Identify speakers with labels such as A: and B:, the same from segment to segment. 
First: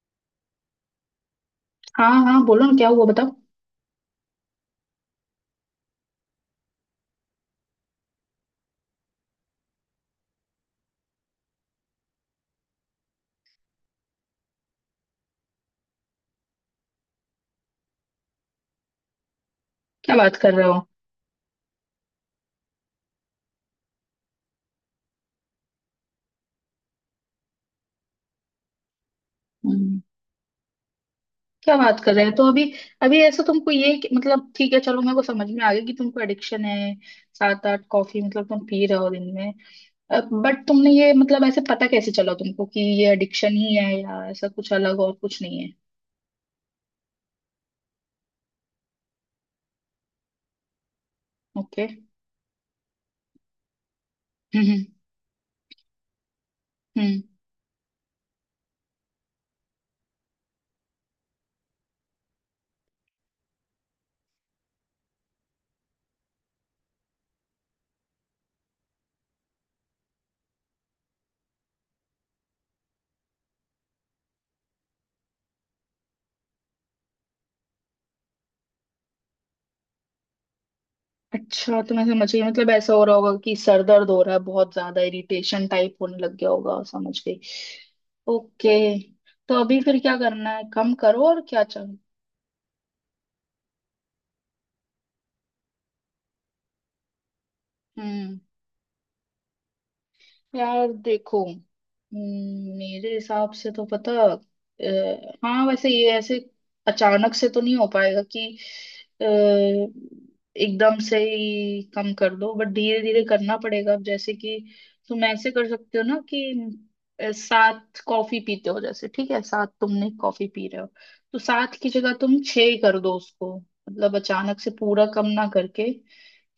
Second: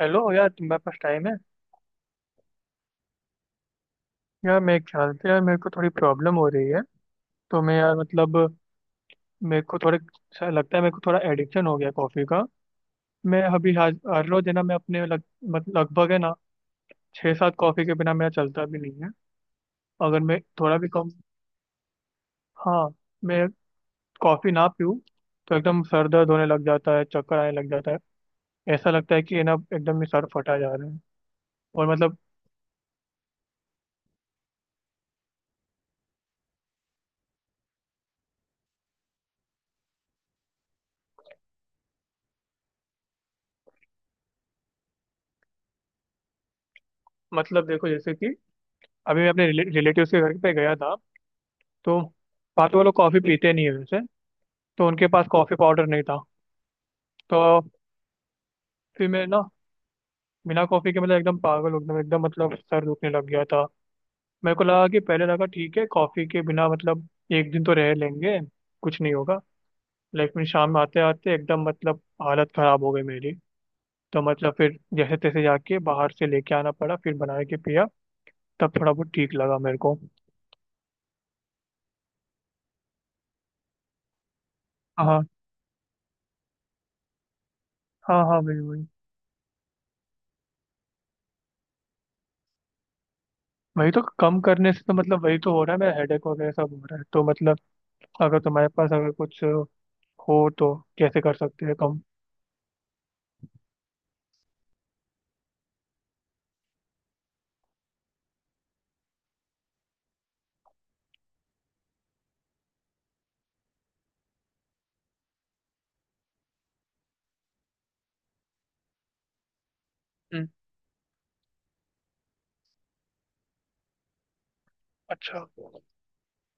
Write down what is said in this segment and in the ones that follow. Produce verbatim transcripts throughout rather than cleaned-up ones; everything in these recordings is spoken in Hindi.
A: हेलो यार, तुम्हारे पास टाइम है?
B: हाँ हाँ, बोलो ना। क्या हुआ बताओ।
A: यार मेरे ख्याल से यार, मेरे को थोड़ी प्रॉब्लम हो रही है। तो मैं यार मतलब, मेरे को थोड़े सा लगता है, मेरे को थोड़ा एडिक्शन हो गया कॉफ़ी का। मैं अभी आज हर रोज है ना, मैं अपने लग मत- लगभग है ना छः सात कॉफ़ी के बिना मेरा चलता भी नहीं है।
B: क्या
A: अगर
B: बात
A: मैं
B: कर रहे हो।
A: थोड़ा भी कम, हाँ, मैं कॉफ़ी ना पीऊँ तो एकदम सर दर्द होने लग जाता है, चक्कर आने लग जाता है। ऐसा लगता है कि है ना,
B: हम्म,
A: एकदम ही सर फटा जा रहा है।
B: क्या
A: और
B: बात कर
A: मतलब
B: रहे हैं। तो अभी अभी ऐसा तुमको ये कि- मतलब ठीक है, चलो मेरे को समझ में आ गया कि तुमको एडिक्शन है। सात आठ कॉफी मतलब तुम पी रहे हो दिन में। बट तुमने ये मतलब ऐसे पता कैसे चला तुमको कि ये एडिक्शन ही है या ऐसा कुछ अलग और कुछ नहीं है।
A: मतलब देखो जैसे कि अभी मैं अपने रिलेटिव्स के घर पे गया था।
B: ओके।
A: तो पापा, वो लोग कॉफ़ी पीते नहीं है वैसे।
B: हम्म हम्म
A: तो उनके पास कॉफ़ी पाउडर नहीं था।
B: हम्म।
A: तो फिर मैं ना, बिना कॉफ़ी के मतलब एकदम पागल हो गया, एकदम मतलब सर दुखने लग गया था। मेरे को लगा कि, पहले लगा ठीक है, कॉफ़ी के बिना मतलब एक दिन तो रह लेंगे, कुछ नहीं होगा। लेकिन शाम में आते आते एकदम मतलब हालत ख़राब हो गई मेरी। तो मतलब फिर जैसे तैसे जाके बाहर से लेके आना पड़ा, फिर बना के पिया, तब थोड़ा बहुत ठीक लगा मेरे को।
B: अच्छा, तुम्हें समझ गई, मतलब ऐसा हो रहा होगा कि सर दर्द हो रहा है, बहुत ज्यादा
A: हाँ।
B: इरिटेशन टाइप होने लग गया होगा। समझ गई।
A: हाँ, हाँ, वही
B: ओके।
A: वही।
B: तो अभी फिर क्या करना है? कम करो, और क्या चाहिए?
A: वही तो। कम करने से तो मतलब वही तो हो रहा है, मेरा हेडेक वगैरह सब हो रहा है, तो मतलब
B: हम्म।
A: अगर तुम्हारे पास अगर कुछ हो तो
B: यार
A: कैसे कर
B: देखो,
A: सकते हैं कम?
B: हम्म, मेरे हिसाब से तो पता अ, हाँ वैसे ये ऐसे अचानक से तो नहीं हो पाएगा कि अ, एकदम से ही कम कर दो, बट धीरे धीरे करना पड़ेगा। अब जैसे कि तुम ऐसे कर सकते हो ना कि अ, सात कॉफी पीते हो जैसे, ठीक है, सात तुमने कॉफी
A: हम्म।
B: पी रहे हो, तो सात की जगह तुम छह ही कर दो उसको, मतलब अचानक से पूरा कम
A: अच्छा।
B: ना करके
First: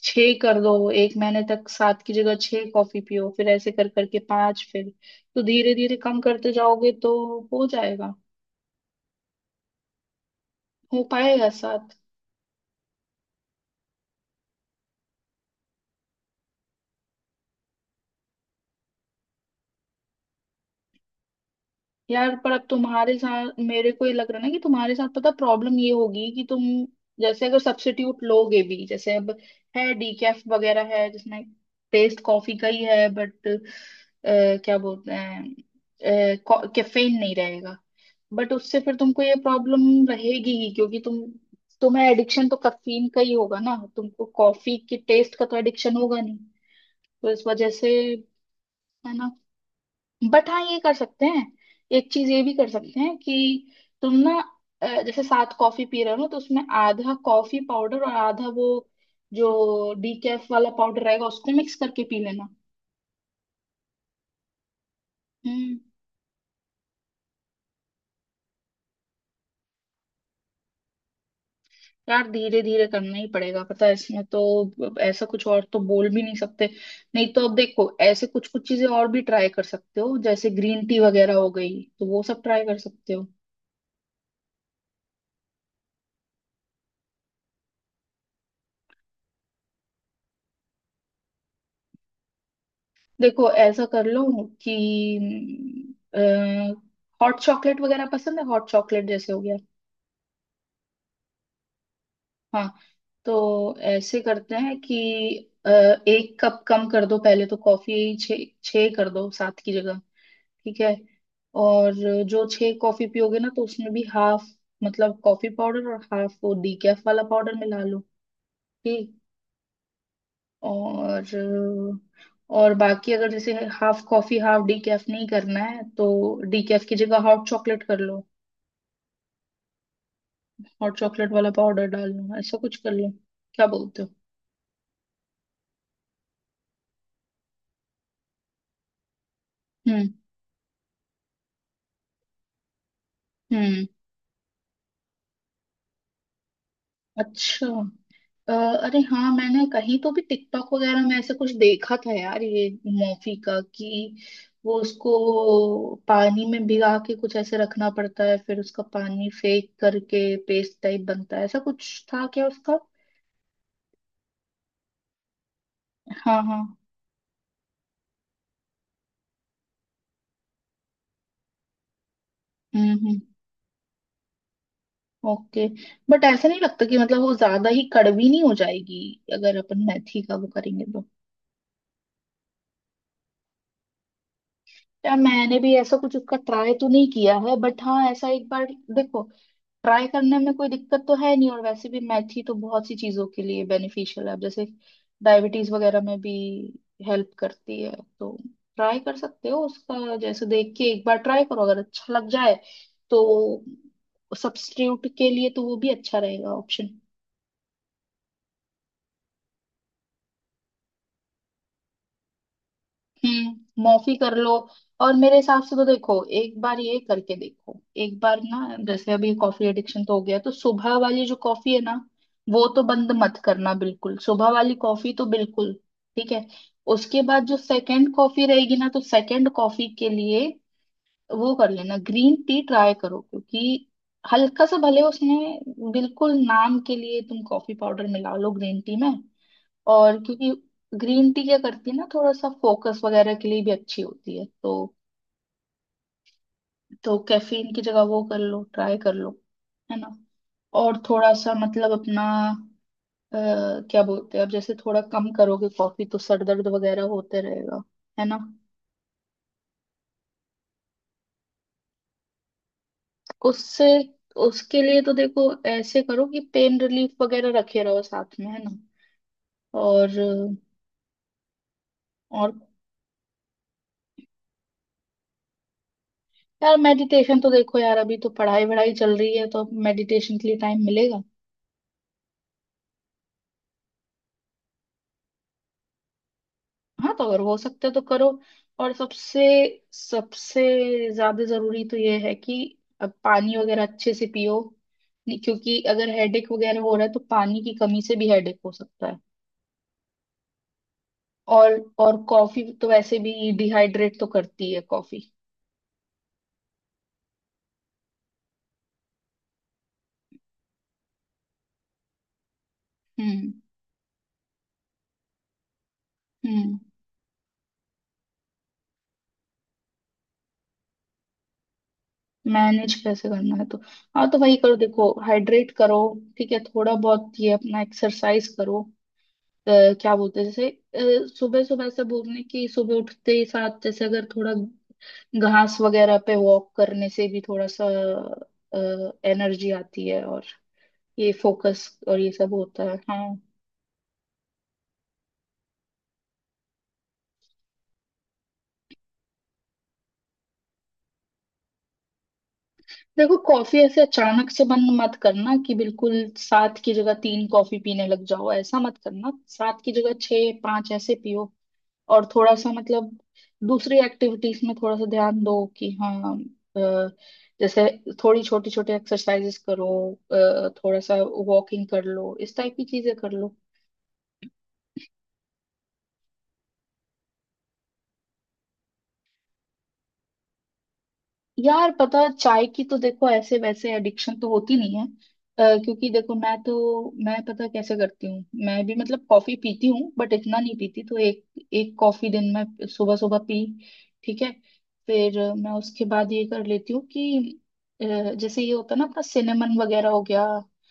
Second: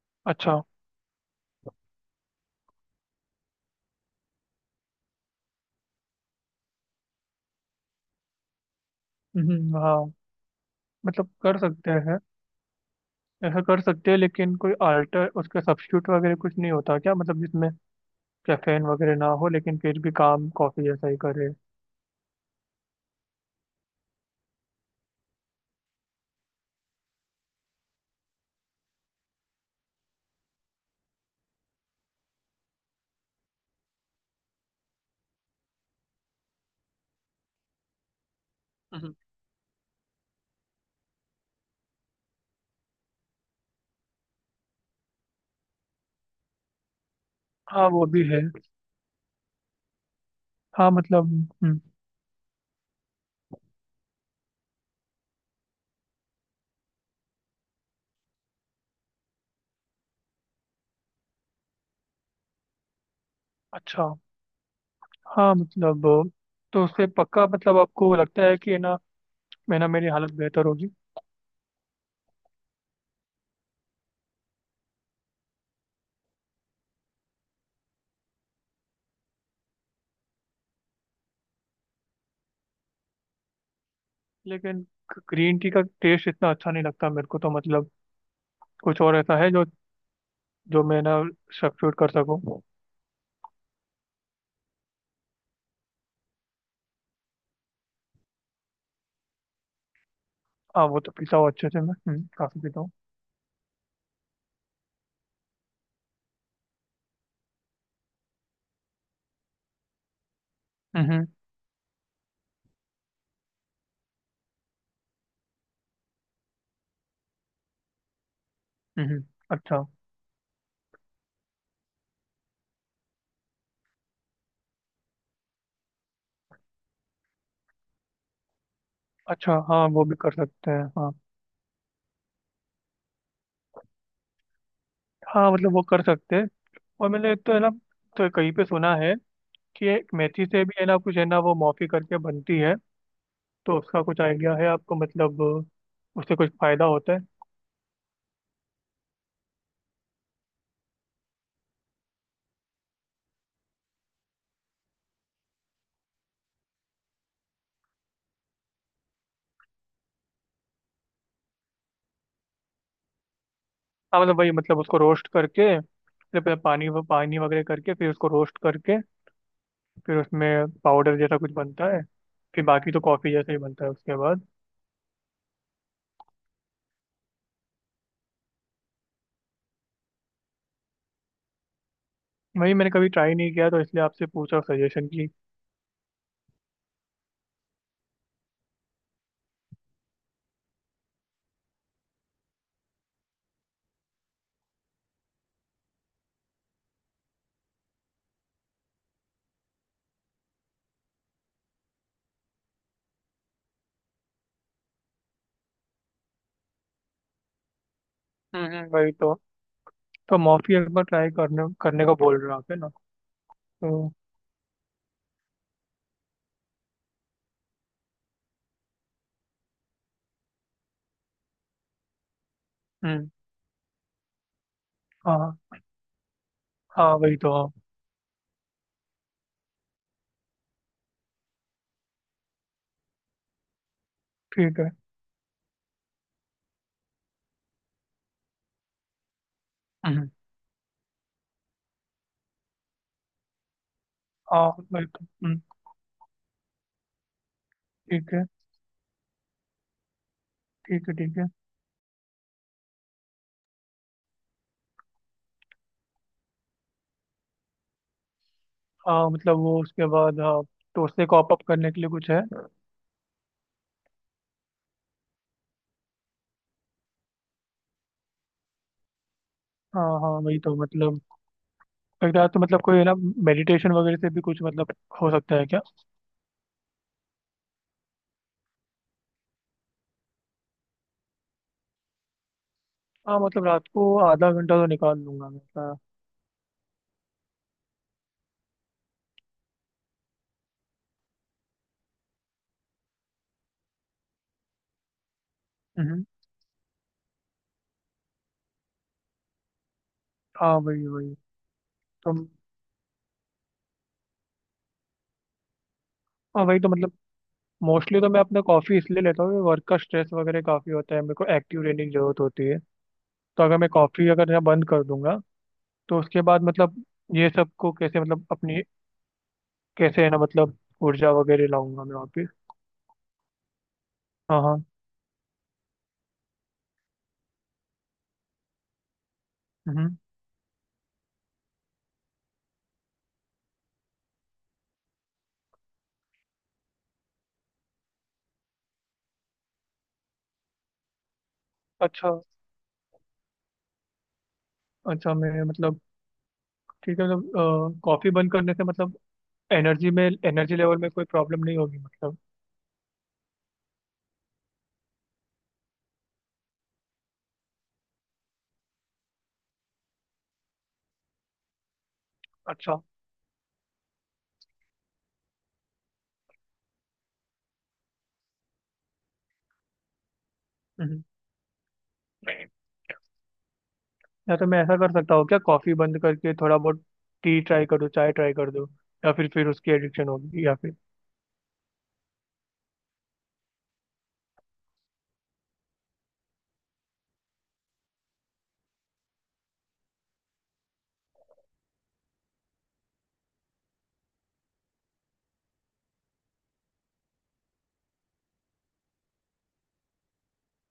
B: छह कर
A: अच्छा।
B: दो। एक महीने तक सात की जगह छह कॉफी पियो, फिर ऐसे कर करके पांच, फिर तो धीरे धीरे कम करते जाओगे तो हो जाएगा।
A: हम्म, हाँ
B: हो
A: मतलब
B: पाएगा?
A: कर सकते
B: सात,
A: हैं, ऐसा कर सकते हैं, लेकिन कोई आल्टर उसका सब्स्टिट्यूट वगैरह कुछ नहीं होता क्या, मतलब जिसमें कैफीन वगैरह ना हो लेकिन फिर भी काम कॉफी जैसा ही करे?
B: यार पर अब तुम्हारे साथ मेरे को ये लग रहा है ना कि तुम्हारे साथ पता प्रॉब्लम ये होगी कि तुम जैसे अगर सब्स्टिट्यूट लोगे भी, जैसे अब है डीकैफ वगैरह, है जिसमें टेस्ट कॉफी का ही है बट क्या बोलते हैं, कैफीन नहीं रहेगा, बट उससे फिर
A: हम्म।
B: तुमको ये प्रॉब्लम रहेगी ही, क्योंकि तुम तुम्हें एडिक्शन तो कैफीन का ही होगा ना, तुमको कॉफी के टेस्ट का तो एडिक्शन होगा नहीं, तो इस वजह
A: हाँ
B: से
A: वो भी है।
B: है। बट हाँ, ये
A: हाँ
B: कर सकते
A: मतलब।
B: हैं।
A: हम्म,
B: एक चीज ये भी कर सकते हैं कि तुम ना अ, जैसे सात कॉफी पी रहे हो ना तो उसमें आधा कॉफी पाउडर और आधा वो जो डीकैफ वाला पाउडर रहेगा उसको मिक्स करके पी लेना।
A: अच्छा। हाँ
B: हम्म।
A: मतलब, तो उससे पक्का मतलब आपको लगता है कि है ना, मैं ना मेरी हालत बेहतर होगी?
B: यार धीरे धीरे करना ही पड़ेगा, पता है इसमें तो, अब ऐसा कुछ और तो बोल भी नहीं सकते। नहीं तो अब देखो ऐसे कुछ कुछ चीजें और भी ट्राई कर सकते हो, जैसे ग्रीन टी वगैरह हो गई तो वो सब ट्राई कर सकते हो।
A: लेकिन ग्रीन टी का टेस्ट इतना अच्छा नहीं लगता मेरे को, तो मतलब कुछ और ऐसा है जो जो मैं ना सब्स्टिट्यूट कर सकूँ?
B: देखो ऐसा कर लो कि हॉट चॉकलेट वगैरह पसंद है, हॉट चॉकलेट जैसे हो गया।
A: हाँ वो तो पीता हूँ अच्छे से मैं, हम्म, काफी
B: हाँ,
A: पीता हूँ।
B: तो ऐसे करते हैं कि अ, एक कप कम कर दो, पहले तो कॉफी छः छः कर दो सात की जगह, ठीक है?
A: हम्म।
B: और जो छः कॉफी पियोगे ना तो उसमें भी हाफ मतलब कॉफी पाउडर और हाफ वो डीकैफ वाला पाउडर मिला लो, ठीक?
A: हम्म। अच्छा।
B: और और बाकी अगर जैसे हाफ कॉफी हाफ डीकैफ नहीं करना है तो डीकैफ की जगह हॉट चॉकलेट कर लो,
A: अच्छा। हाँ वो भी कर सकते हैं।
B: हॉट
A: हाँ।
B: चॉकलेट वाला पाउडर डाल लो, ऐसा कुछ कर लो। क्या बोलते हो?
A: हाँ मतलब वो कर सकते हैं। और मैंने एक तो है ना, तो कहीं पे सुना है कि
B: हम्म
A: एक मेथी से भी है ना कुछ है ना, वो मॉफी करके बनती है। तो
B: हम्म।
A: उसका कुछ आइडिया है आपको, मतलब उससे कुछ फायदा होता है?
B: अच्छा। अ, अरे हाँ, मैंने कहीं तो भी टिकटॉक वगैरह में ऐसा कुछ देखा था यार, ये मोफी का कि वो उसको पानी में भिगा के कुछ ऐसे रखना पड़ता है, फिर उसका पानी फेंक करके पेस्ट टाइप बनता है। ऐसा कुछ था क्या उसका?
A: हाँ मतलब वही मतलब, उसको रोस्ट करके
B: हाँ
A: फिर पहले
B: हाँ।
A: पानी पानी वगैरह करके फिर उसको रोस्ट करके, फिर उसमें पाउडर जैसा कुछ बनता है, फिर
B: हम्म
A: बाकी तो
B: हम्म।
A: कॉफ़ी जैसा ही बनता है उसके बाद।
B: ओके। बट ऐसा नहीं लगता कि मतलब वो ज्यादा ही कड़वी नहीं हो जाएगी अगर अपन मेथी का वो करेंगे तो?
A: वही मैंने कभी ट्राई नहीं किया, तो इसलिए आपसे पूछा सजेशन
B: यार
A: की।
B: मैंने भी ऐसा कुछ उसका ट्राई तो नहीं किया है, बट हाँ ऐसा एक बार, देखो ट्राई करने में कोई दिक्कत तो है नहीं, और वैसे भी मेथी तो बहुत सी चीजों के लिए बेनिफिशियल है, अब जैसे डायबिटीज वगैरह में भी हेल्प करती है। तो ट्राई कर सकते हो उसका, जैसे देख के एक बार ट्राई करो, अगर अच्छा लग जाए तो सब्स्टिट्यूट के लिए तो वो भी अच्छा रहेगा ऑप्शन।
A: हम्म। हम्म। वही तो तो मॉफी एक बार ट्राई करने करने को बोल रहे हो आप है ना?
B: हम्म।
A: तो
B: मॉफी कर लो। और मेरे हिसाब से तो देखो एक बार ये करके देखो, एक बार ना, जैसे अभी कॉफी एडिक्शन तो हो गया तो सुबह वाली जो कॉफी है ना वो तो बंद
A: हम्म।
B: मत करना बिल्कुल, सुबह वाली कॉफी तो
A: हाँ।
B: बिल्कुल, ठीक है?
A: हाँ,
B: उसके
A: वही
B: बाद
A: तो।
B: जो
A: हाँ।
B: सेकंड कॉफी रहेगी ना तो सेकंड कॉफी के लिए वो कर लेना, ग्रीन टी ट्राई करो, क्योंकि हल्का सा
A: ठीक है।
B: भले उसमें बिल्कुल नाम के लिए तुम कॉफी पाउडर मिला लो ग्रीन टी में, और
A: हम्म,
B: क्योंकि ग्रीन टी क्या करती है ना, थोड़ा सा फोकस वगैरह के लिए भी अच्छी होती है,
A: हाँ
B: तो
A: वही तो। हम्म,
B: तो कैफीन की जगह वो
A: ठीक
B: कर
A: है।
B: लो, ट्राई कर लो। है ना? और
A: ठीक है।
B: थोड़ा
A: ठीक है।
B: सा मतलब अपना अ, क्या बोलते हैं, अब जैसे थोड़ा कम करोगे कॉफी तो सर दर्द वगैरह होते रहेगा, है ना?
A: हाँ मतलब वो उसके बाद हाँ, तो उससे कॉप अप करने के लिए कुछ है?
B: उससे उसके लिए तो देखो ऐसे करो कि पेन रिलीफ वगैरह रखे रहो साथ में, है ना?
A: हाँ।
B: और
A: हाँ, वही तो मतलब। एक रात
B: और
A: तो मतलब कोई है ना, मेडिटेशन वगैरह से भी कुछ मतलब हो सकता है क्या?
B: यार मेडिटेशन तो देखो यार, अभी तो पढ़ाई वढ़ाई चल रही है तो मेडिटेशन के लिए टाइम मिलेगा?
A: हाँ मतलब रात को आधा घंटा तो निकाल लूंगा मैं। हाँ।
B: हाँ, तो अगर हो सकता है तो करो। और सबसे सबसे ज्यादा जरूरी तो ये है कि अब पानी वगैरह अच्छे से पियो, नहीं- क्योंकि अगर
A: हम्म,
B: हेडेक वगैरह हो रहा है तो पानी की कमी से भी हेडेक हो सकता है।
A: हाँ, वही वही।
B: और और
A: तो
B: कॉफी तो वैसे भी डिहाइड्रेट तो करती है कॉफी।
A: हाँ वही तो मतलब, मोस्टली तो मैं अपना कॉफ़ी इसलिए लेता हूँ, वर्क का स्ट्रेस वगैरह काफ़ी होता है, मेरे को एक्टिव रहने की ज़रूरत होती है।
B: हम्म
A: तो अगर मैं कॉफ़ी अगर यहाँ बंद कर दूंगा, तो उसके बाद
B: हम्म।
A: मतलब ये सबको कैसे मतलब अपनी, कैसे है ना मतलब ऊर्जा वगैरह लाऊंगा मैं वापस?
B: मैनेज कैसे करना है तो? हाँ, तो वही
A: हाँ।
B: करो,
A: हाँ।
B: देखो हाइड्रेट करो, ठीक है? थोड़ा बहुत ये अपना एक्सरसाइज करो। अ, क्या
A: हम्म,
B: बोलते हैं, जैसे सुबह सुबह ऐसा बोलने की, सुबह उठते ही साथ जैसे अगर थोड़ा घास वगैरह पे वॉक करने से भी थोड़ा सा एनर्जी आती है और ये फोकस और ये
A: अच्छा।
B: सब होता है। हाँ।
A: अच्छा। मैं मतलब ठीक है मतलब कॉफ़ी बंद करने से मतलब एनर्जी में एनर्जी लेवल में कोई प्रॉब्लम नहीं होगी मतलब?
B: देखो कॉफी ऐसे अचानक से बंद मत करना कि बिल्कुल सात की जगह तीन कॉफी पीने लग जाओ, ऐसा मत करना। सात की जगह छः, पांच ऐसे पियो, और थोड़ा सा
A: अच्छा।
B: मतलब दूसरी एक्टिविटीज में थोड़ा सा ध्यान दो, कि हाँ अ, जैसे थोड़ी छोटी छोटी एक्सरसाइजेस करो, अ, थोड़ा सा
A: हम्म।
B: वॉकिंग कर लो, इस टाइप की चीजें कर लो।
A: या तो मैं ऐसा कर सकता हूँ क्या, कॉफी बंद करके थोड़ा बहुत टी ट्राई कर दूँ, चाय ट्राई कर दूँ, या फिर फिर उसकी एडिक्शन होगी, या फिर?
B: यार पता है, चाय की तो देखो ऐसे वैसे एडिक्शन तो होती नहीं है, अ, क्योंकि देखो, मैं तो मैं पता कैसे करती हूँ, मैं भी मतलब कॉफी पीती हूँ बट इतना नहीं पीती, तो एक एक कॉफी दिन में सुबह सुबह पी, ठीक है? फिर अ, मैं उसके बाद ये कर लेती हूँ कि अ, जैसे ये होता है ना अपना सिनेमन वगैरह हो गया,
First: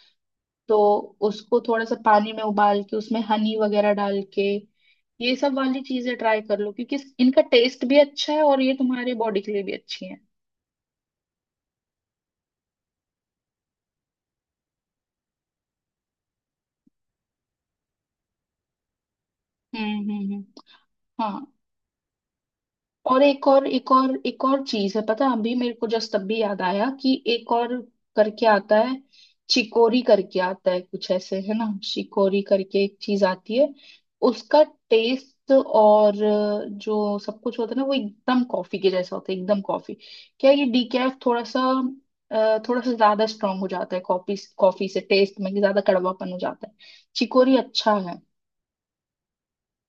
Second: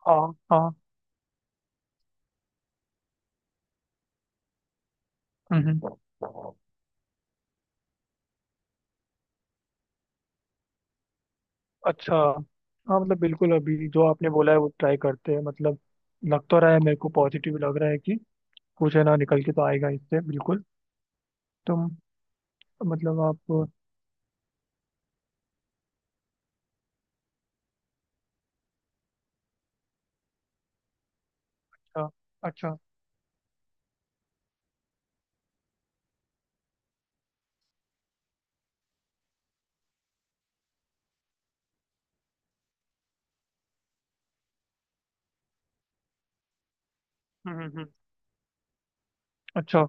A: हाँ। हाँ।
B: तो उसको थोड़ा सा पानी में उबाल के उसमें हनी वगैरह डाल के ये सब
A: हम्म।
B: वाली
A: हम्म,
B: चीजें ट्राई कर लो, क्योंकि इनका टेस्ट भी अच्छा है और ये तुम्हारे बॉडी के लिए भी अच्छी है।
A: अच्छा। हाँ मतलब बिल्कुल, अभी जो आपने बोला है वो ट्राई करते हैं मतलब, लग तो रहा है मेरे को, पॉजिटिव लग रहा है कि कुछ है ना निकल के तो आएगा
B: हम्म
A: इससे
B: हम्म हम्म।
A: बिल्कुल।
B: हाँ।
A: तुम मतलब
B: और एक और
A: आप।
B: एक और एक और चीज है, पता है, अभी मेरे को जस्ट तब भी याद आया कि एक और करके आता है, चिकोरी करके आता है कुछ ऐसे, है ना,
A: अच्छा।
B: शिकोरी
A: अच्छा।
B: करके एक चीज आती है। उसका टेस्ट और जो सब कुछ होता है ना वो एकदम कॉफी के जैसा होता है, एकदम कॉफी। क्या है, ये डीकैफ थोड़ा सा, अ, थोड़ा सा ज्यादा स्ट्रांग हो जाता है कॉफी कॉफी से टेस्ट में, कि ज्यादा कड़वापन हो जाता है।
A: हम्म।
B: चिकोरी
A: हम्म। हम्म,
B: अच्छा है।
A: अच्छा।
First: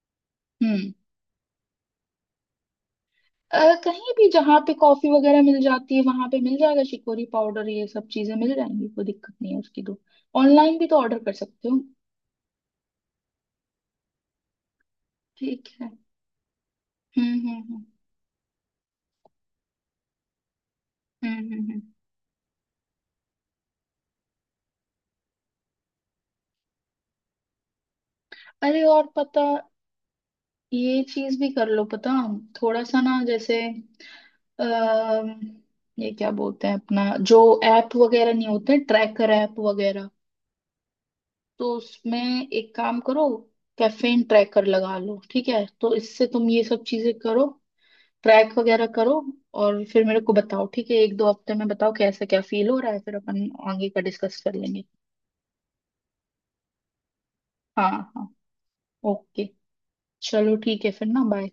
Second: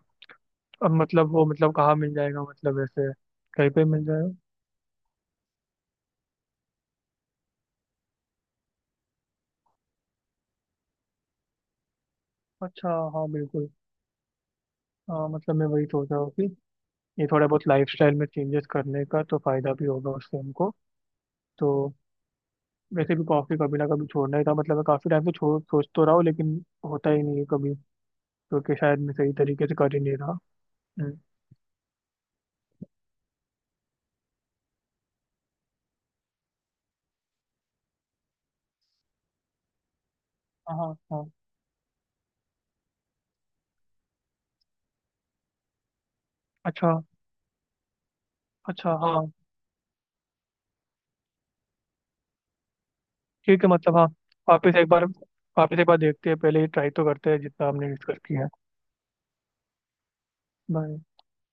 A: अब
B: हम्म।
A: मतलब वो मतलब कहाँ मिल जाएगा मतलब, ऐसे
B: अ,
A: कहीं पे मिल
B: कहीं भी
A: जाएगा?
B: जहाँ पे कॉफी वगैरह मिल जाती है वहां पे मिल जाएगा शिकोरी पाउडर, ये सब चीजें मिल जाएंगी, कोई दिक्कत नहीं है उसकी तो। ऑनलाइन भी तो ऑर्डर कर सकते हो।
A: अच्छा। हाँ बिल्कुल। हाँ मतलब मैं
B: ठीक
A: वही
B: है।
A: सोच रहा हूँ कि ये
B: हम्म
A: थोड़ा
B: हम्म
A: बहुत
B: हम्म
A: लाइफस्टाइल में चेंजेस करने का तो फायदा भी होगा उससे हमको।
B: हम्म हम्म हम्म।
A: तो वैसे भी कॉफी कभी ना कभी छोड़ना ही था, मतलब मैं काफी टाइम से छोड़ सोच तो रहा हूँ लेकिन होता ही नहीं है कभी, क्योंकि
B: अरे
A: शायद
B: और
A: मैं सही
B: पता
A: तरीके से कर ही नहीं रहा।
B: ये
A: हम्म,
B: चीज भी कर लो पता, थोड़ा सा ना जैसे, अः ये क्या बोलते हैं अपना, जो ऐप वगैरह नहीं होते, ट्रैकर ऐप वगैरह,
A: हाँ। हाँ।
B: तो उसमें एक काम करो, कैफीन ट्रैकर लगा लो, ठीक है? तो इससे तुम ये सब
A: अच्छा।
B: चीजें करो, ट्रैक वगैरह
A: अच्छा।
B: करो,
A: हाँ
B: और फिर मेरे को बताओ, ठीक है, एक दो हफ्ते में बताओ कैसा क्या फील हो रहा है, फिर अपन
A: ठीक है
B: आगे
A: मतलब
B: का
A: हाँ।
B: डिस्कस कर
A: वापस
B: लेंगे।
A: एक बार वापस एक बार देखते हैं, पहले ही ट्राई तो करते हैं जितना हमने
B: हाँ
A: डिस्कस
B: हाँ,
A: किया है।
B: ओके। चलो ठीक
A: बाय।
B: है फिर ना, बाय।